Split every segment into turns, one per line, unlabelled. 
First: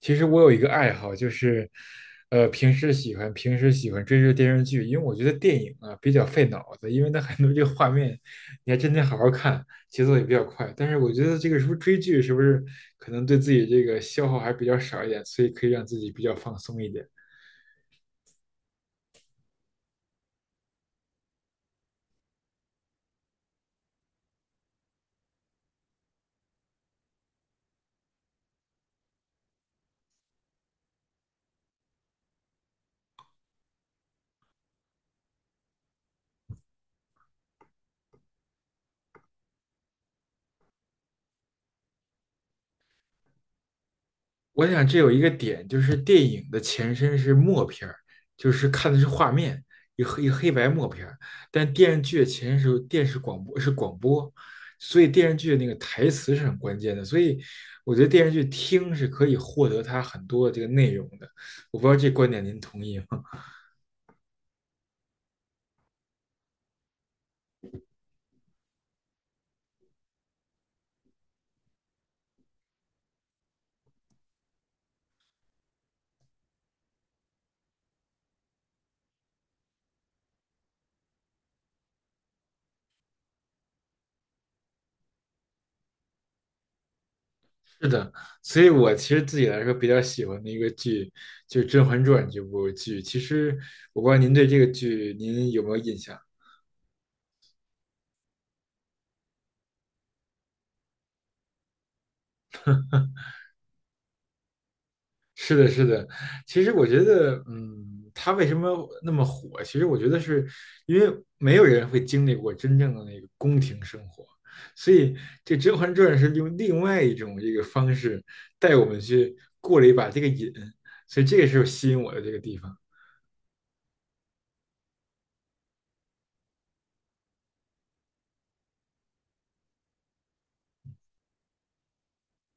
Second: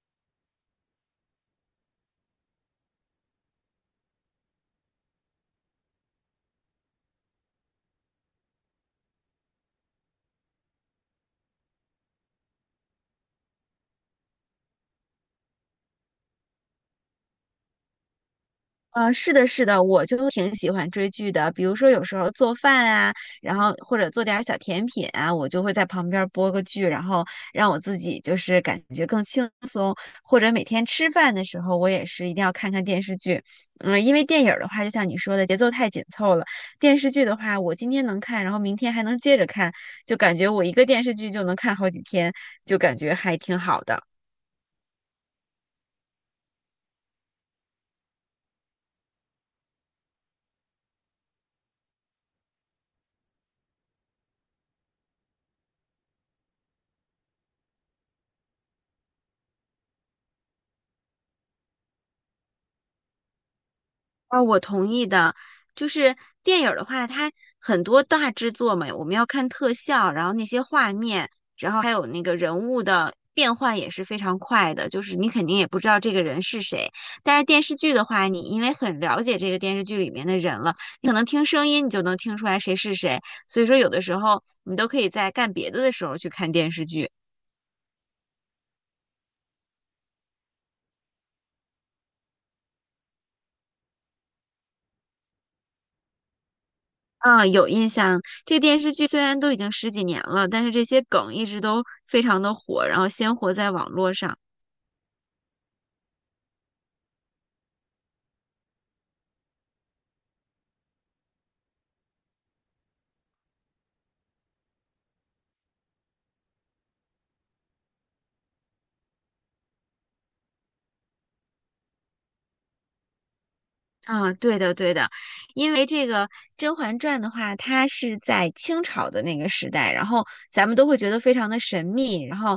其实我有一个爱好，就是，平时喜欢追着电视剧，因为我觉得电影啊比较费脑子，因为它很多这个画面，你还真得好好看，节奏也比较快。但是我觉得这个是不是追剧，是不是可能对自己这个消耗还比较少一点，所以可以让自己比较放松一点。
是的，是的，我就挺喜欢追剧的。比如说，有时候做饭啊，然后或者做点儿小甜品啊，我就会在旁边儿播个剧，然后让我自己就是感觉更轻松。或者每天吃饭的时候，我也是一定要看看电视剧。嗯，因为电影儿的话，就像你说的，节奏太紧凑了；电视剧的话，我今天能看，然后明天还能接着看，就感觉我一个电视剧就能看好几天，就感觉还挺好的。
我想这有一个点，就是电影的前身是默片儿，就是看的是画面，一黑一黑白默片儿。但电视剧的前身是电视广播，是广播，所以电视剧的那个台词是很关键的。所以我觉得电视剧听是可以获得它很多的这个内容的。我不知道这观点您同意吗？
啊，我同意的。就是电影儿的话，它很多大制作嘛，我们要看特效，然后那些画面，然后还有那个人物的变换也是非常快的，就是你肯定也不知道这个人是谁。但是电视剧的话，你因为很了解这个电视剧里面的人了，你可能听声音你就能听出来谁是谁，所以说有的时候你都可以在干别的的时候去看电视剧。
是的，所以我其实自己来说比较喜欢的一个剧就是《甄嬛传》这部剧。其实我不知道您对这个剧您有没有印象？
啊，有印象。这电视剧虽然都已经十几年了，但是这些梗一直都非常的火，然后鲜活在网络上。
是的，是的。其实我觉得，嗯，他为什么那么火？其实我觉得是因为没有人会经历过真正的那个宫廷生活，所以这《甄嬛传》是用另外一种这个方式带我们去过了一把这个瘾，所以这个是吸引我的这个地方。
啊，对的，对的，因为这个《甄嬛传》的话，它是在清朝的那个时代，然后咱们都会觉得非常的神秘，然后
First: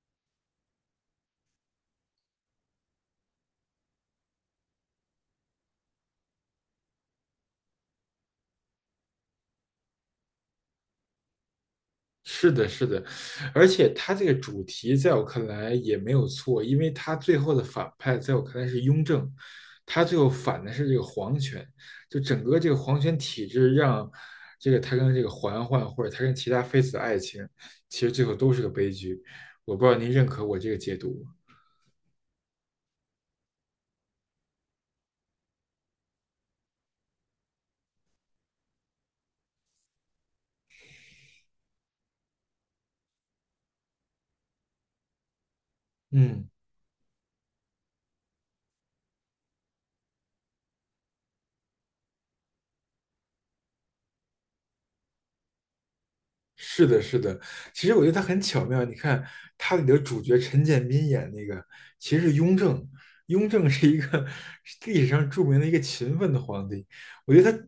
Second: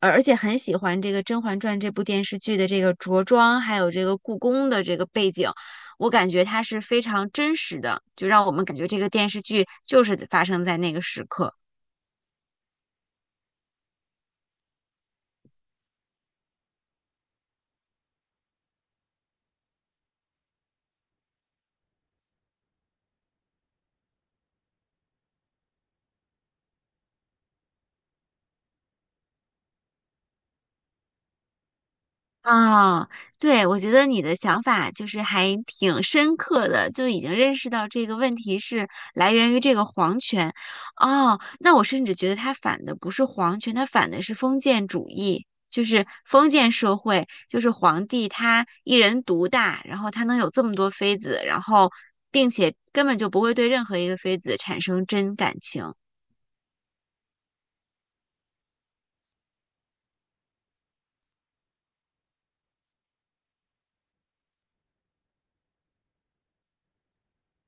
而且很喜欢这个《甄嬛传》这部电视剧的这个着装，还有这个故宫的这个背景，我感觉它是非常真实的，就让我们感觉这个电视剧就是发生在那个时刻。
是的，是的，而且他这个主题在我看来也没有错，因为他最后的反派在我看来是雍正，他最后反的是这个皇权，就整个这个皇权体制让这个他跟这个嬛嬛或者他跟其他妃子的爱情，其实最后都是个悲剧。我不知道您认可我这个解读吗？
啊，对，我觉得你的想法就是还挺深刻的，就已经认识到这个问题是来源于这个皇权。哦，那我甚至觉得他反的不是皇权，他反的是封建主义，就是
嗯。
封建社会，就是皇帝他一人独大，然后他能有这么多妃子，然后并且根本就不会对任何一个妃子产生真感情。
是的，是的，其实我觉得他很巧妙。你看，他里的主角陈建斌演那个，其实是雍正。雍正是一个是历史上著名的一个勤奋的皇帝。我觉得他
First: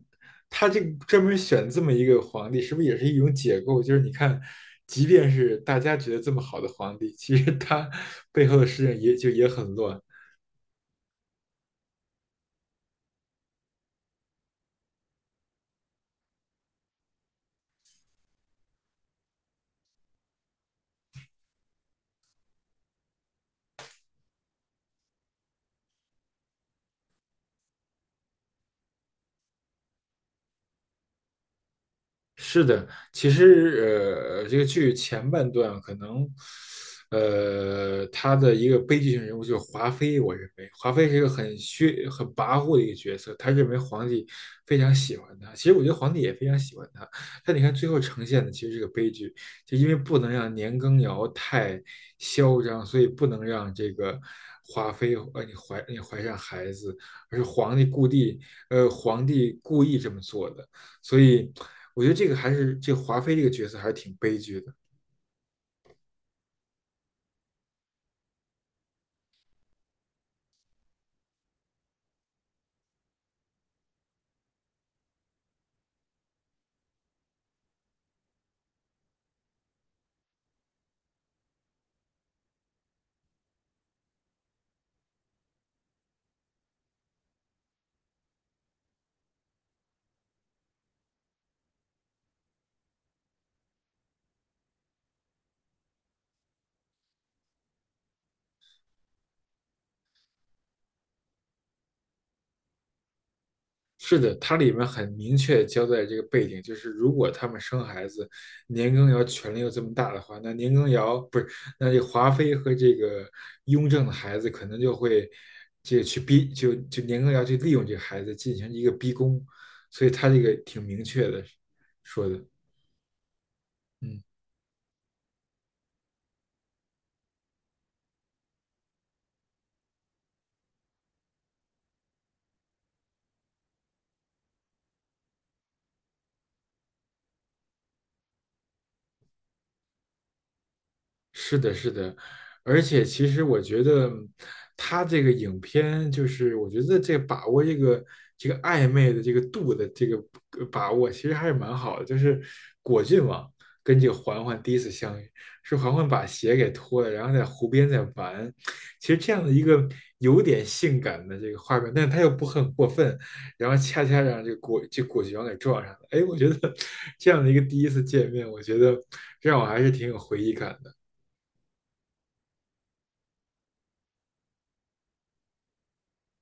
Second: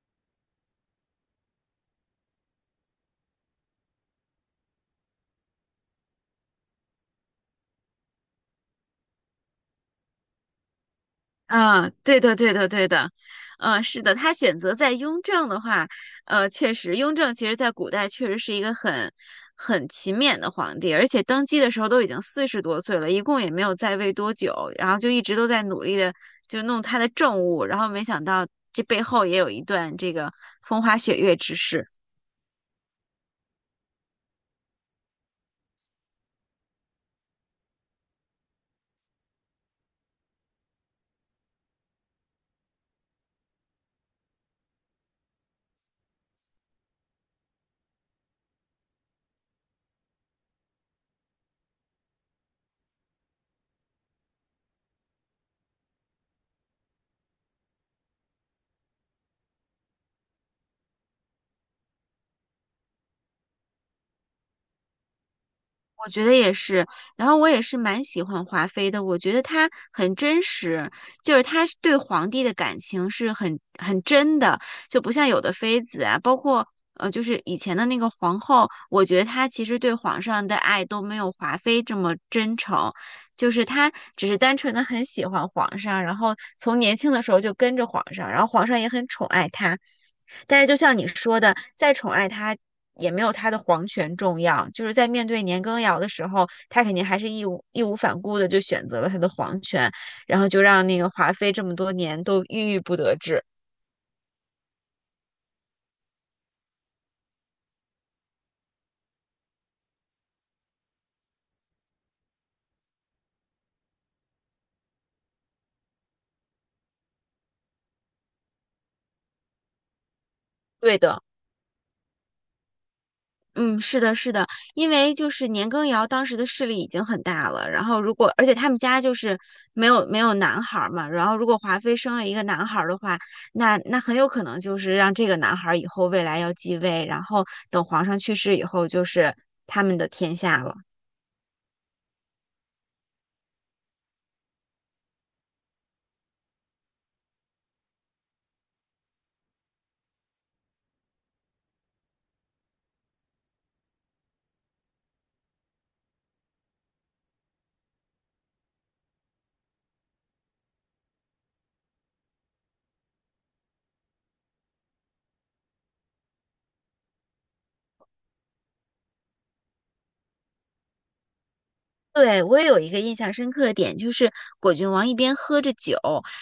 这个专门选这么一个皇帝，是不是也是一种解构？就是你看，即便是大家觉得这么好的皇帝，其实他背后的事情也就也很乱。
啊，对的，对的，对的，嗯，是的，他选择在雍正的话，呃，确实，雍正其实在古代确实是一个很勤勉的皇帝，而且登基的时候都已经40多岁了，一共也没有在位多久，然后就一直都在努力的就弄他的政务，然后没想到这背后也有一段这个风花雪月之事。
是的，其实这个剧前半段可能，他的一个悲剧性人物就是华妃。我认为华妃是一个很虚、很跋扈的一个角色，他认为皇帝非常喜欢他。其实我觉得皇帝也非常喜欢他，但你看最后呈现的其实是个悲剧，就因为不能让年羹尧太嚣张，所以不能让这个华妃你怀上孩子，而是皇帝皇帝故意这么做的。所以我觉得这个还是这个华妃这个角色还是挺悲剧的。
我觉得也是，然后我也是蛮喜欢华妃的，我觉得她很真实，就是她是对皇帝的感情是很真的，就不像有的妃子啊，包括就是以前的那个皇后，我觉得她其实对皇上的爱都没有华妃这么真诚。就是他只是单纯的很喜欢皇上，然后从年轻的时候就跟着皇上，然后皇上也很宠爱他。但是就像你说的，再宠爱他也没有他的皇权重要。就是在面对年羹尧的时候，他肯定还是义无反顾的就选择了他的皇权，然后就让那个华妃这么多年都郁郁不得志。
是的，它里面很明确交代这个背景，就是如果他们生孩子，年羹尧权力又这么大的话，那年羹尧不是，那这个华妃和这个雍正的孩子可能就会这个去逼，就年羹尧去利用这个孩子进行一个逼宫，所以他这个挺
对
明
的，
确的说的，
嗯，是的，
嗯。
是的，因为就是年羹尧当时的势力已经很大了，然后如果而且他们家就是没有男孩儿嘛，然后如果华妃生了一个男孩儿的话，那很有可能就是让这个男孩儿以后未来要继位，然后等皇上去世以后就是他们的天下了。
是的，是的，而且其实我觉得他这个影片就是，我觉得这个把握这个这个暧昧的这个度的这个把握，其实还是蛮好的。就是果郡王跟这个嬛嬛第一次相遇，是嬛嬛把鞋给脱了，然后在湖边在玩。其实这样的一个有点性感的这个画面，但是他又不很过分，然后恰恰让这个这果郡王给撞上了。哎，我觉得 这样的一个第一次见面，我觉得让我还是挺有回忆感的。
对，我也有一个印象深刻的点，就是果郡王一边喝着酒，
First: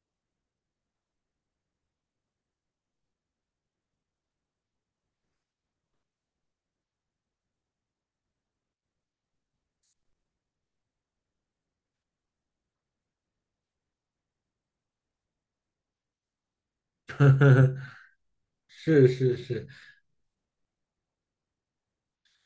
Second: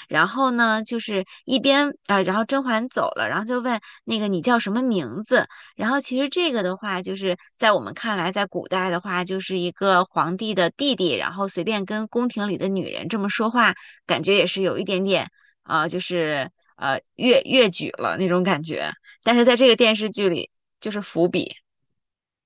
然后呢，就是一边啊、然后甄嬛走了，然后就问那个你叫什么名字？然后其实这个的话，就是在我们看来，在古代的话，就是一个皇帝的弟弟，然后随便跟宫廷里的女人这么说话，感觉也是有一点点啊、就是越矩了那种感 觉。
是是
但是在
是，
这个电视剧里，就是伏笔。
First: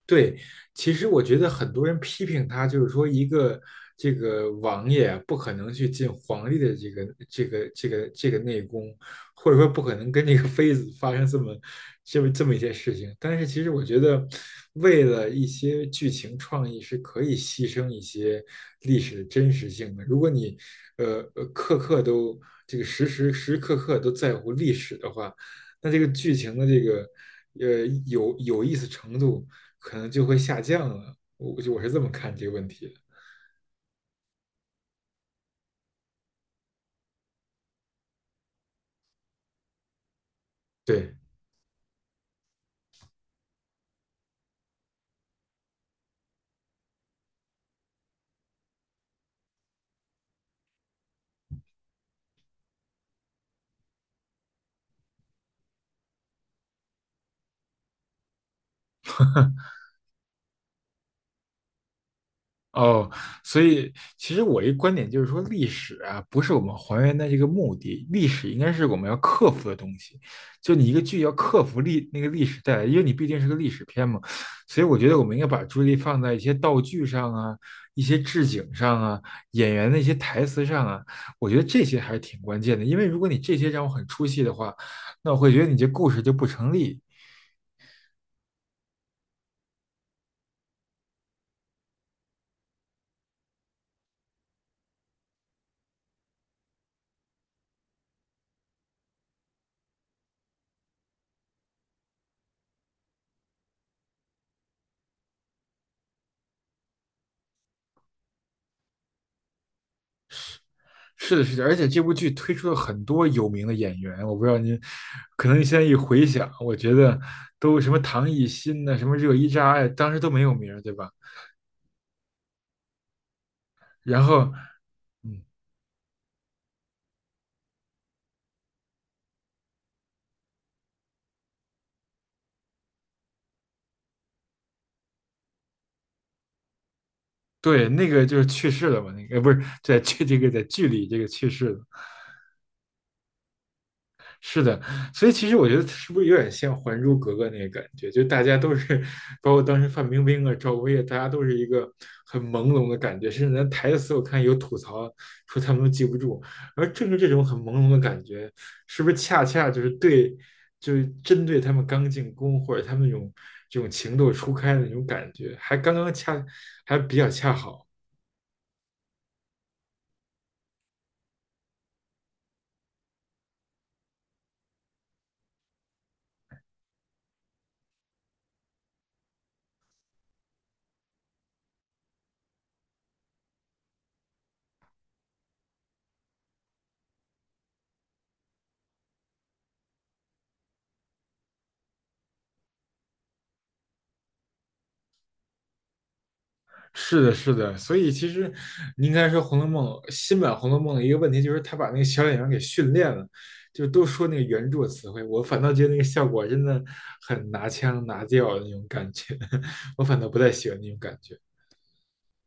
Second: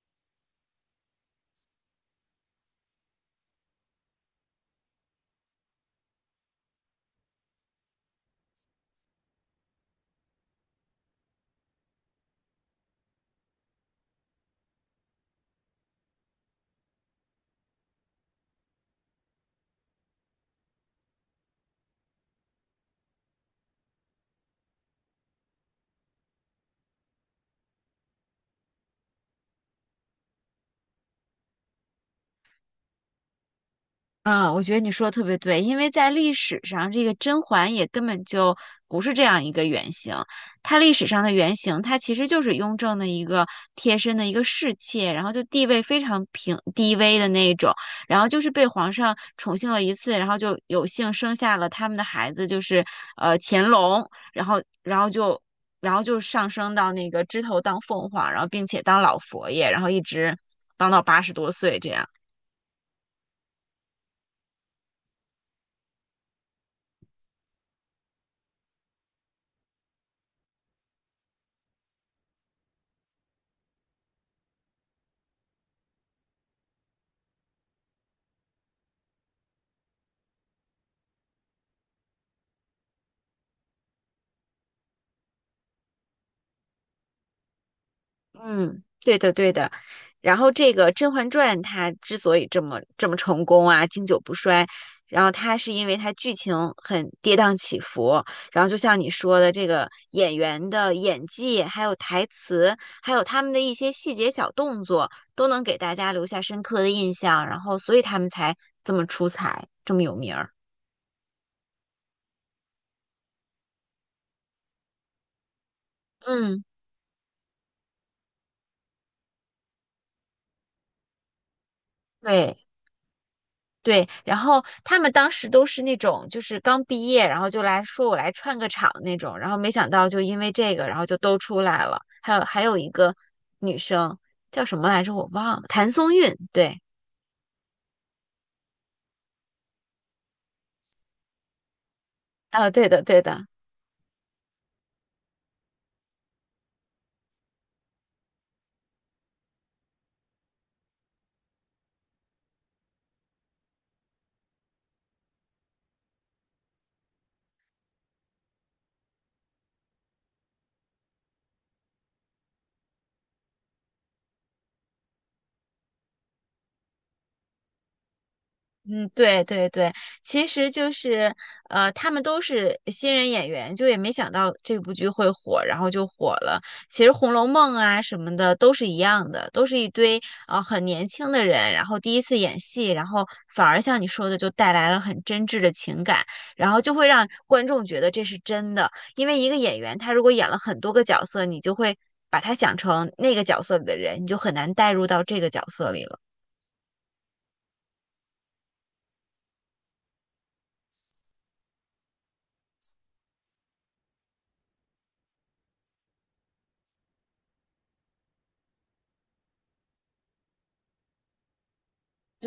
对，其实我觉得很多人批评他，就是说一个这个王爷啊不可能去进皇帝的这个内宫，或者说不可能跟这个妃子发生这么一些事情。但是其实我觉得，为了一些剧情创意是可以牺牲一些历史的真实性的。如果你刻刻都这个时时刻刻都在乎历史的话，那这个剧情的这个有意思程度。可能就会下降了。我是这么看这个问题的。
嗯，我觉得你说的特别对，因为在历史上，这个甄嬛也根本就不是这样一个原型。她历史
对，
上的原型，她其实就是雍正的一个贴身的一个侍妾，然后就地位非常平低微的那一种，然后就是被皇上宠幸了一次，然后就有幸生下了他们的孩子，就是乾隆，然后然后就然后就上升到那个枝头当凤凰，然后并且当老佛爷，然后一直当到80多岁这样。
哦，所以其实我一观点就是说，历史啊不是我们还原的这个目的，历史应该是我们要克服的东西。就你一个剧要克服那个历史带来，因为你毕竟是个历史片嘛，所以我觉得我们应该把注意力放在一些道具上啊、一些置景上啊、演员的一些台词上啊，我觉得这些还是挺关键的。因为如果你这些让我很出戏的话，那我会觉得你这故事就不成立，
嗯，对的，对的。然后这个《甄嬛传》它之所以这么这么成功啊，经久不衰，然后它是因为它剧情很跌宕起伏，然后就像你说的，这个演员的演技，还有台词，还有他们的一些细节小动作，都能给大家留下深刻的印象，然后所以他们才这么出彩，这么有名儿。
是的，是的，而且这部剧推出了很多有名的演员，我不知道您，可能你现在一回想，
嗯，
我觉得都什么唐艺昕呐，什么热依扎呀，当时都没有名儿，对吧？
对。对，
然
然
后，
后他们当
嗯，
时都是那种就是刚毕业，然后就来说我来串个场那种，然后没想到就因为这个，然后就都出来了。还有一个女生叫什么来着，我忘了，谭松韵。对，
对，那个就是去世了嘛，那个不是在剧在剧里这个去世了，
啊，对的对的，
是的，所以其实我觉得是不是有点像《还珠格格》那个感觉？就大家都是，包括当时范冰冰啊、赵薇啊，大家都是一个很朦胧的感觉，甚至连台词我看有吐槽说他们都记不住。而正是这种很朦胧的感觉，是不是恰恰就是对，就是针对他们刚进宫或者他们那种这种情窦初开的那种感觉，还比较恰好。
嗯，对对对，其实就是他们都是新人演员，就也没想到这部剧会火，然后就火了。其实《红楼梦》啊什么的都是一样的，都是一堆啊很年轻的人，然后第一次演戏，然后反而像你说的，就带来了很真挚的情感，然后就会让观众觉得这是真的。因为一个演员他如果演了很多个角色，你就会把他想成那个角色里的人，你就很难带入到这个角色里了。
是的，是的，所以其实你应该说《红楼梦》新版《红楼梦》的一个问题就是，他把那个小演员给训练了，就都说那个原著词汇，我反倒觉得那个效果真的很拿腔拿调的那种感觉，我反倒不太喜欢那种感觉。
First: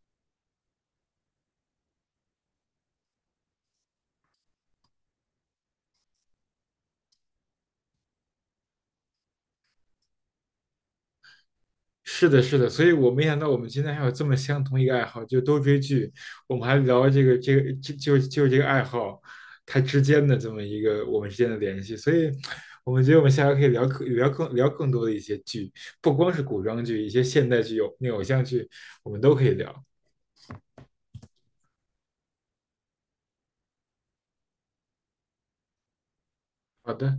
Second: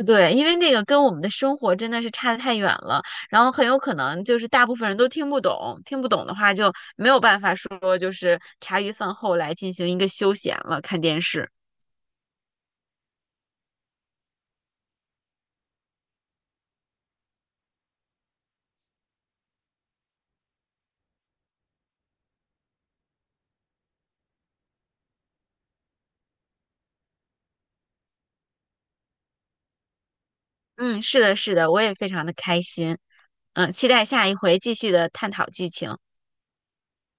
对，因为那个跟我们的生活真的是差得太远了，然后很有可能就是大部分人都听不懂，听不懂的话就没有办法说就是茶余饭后来进行一个休闲了，看电视。
是的，是的，所以我没想到我们今天还有这么相同一个爱好，就都追剧。我们还聊这个这个就就就这个爱好，它之间的这么一个我们之间的联系。所以，我们觉得我们下回可以聊更多的一些剧，不光是古装剧，一些现代剧、有那偶像剧，我们都可以聊。
嗯，是的，是的，我也非常的开心。嗯，期待下一回继续的探讨剧情。
好的。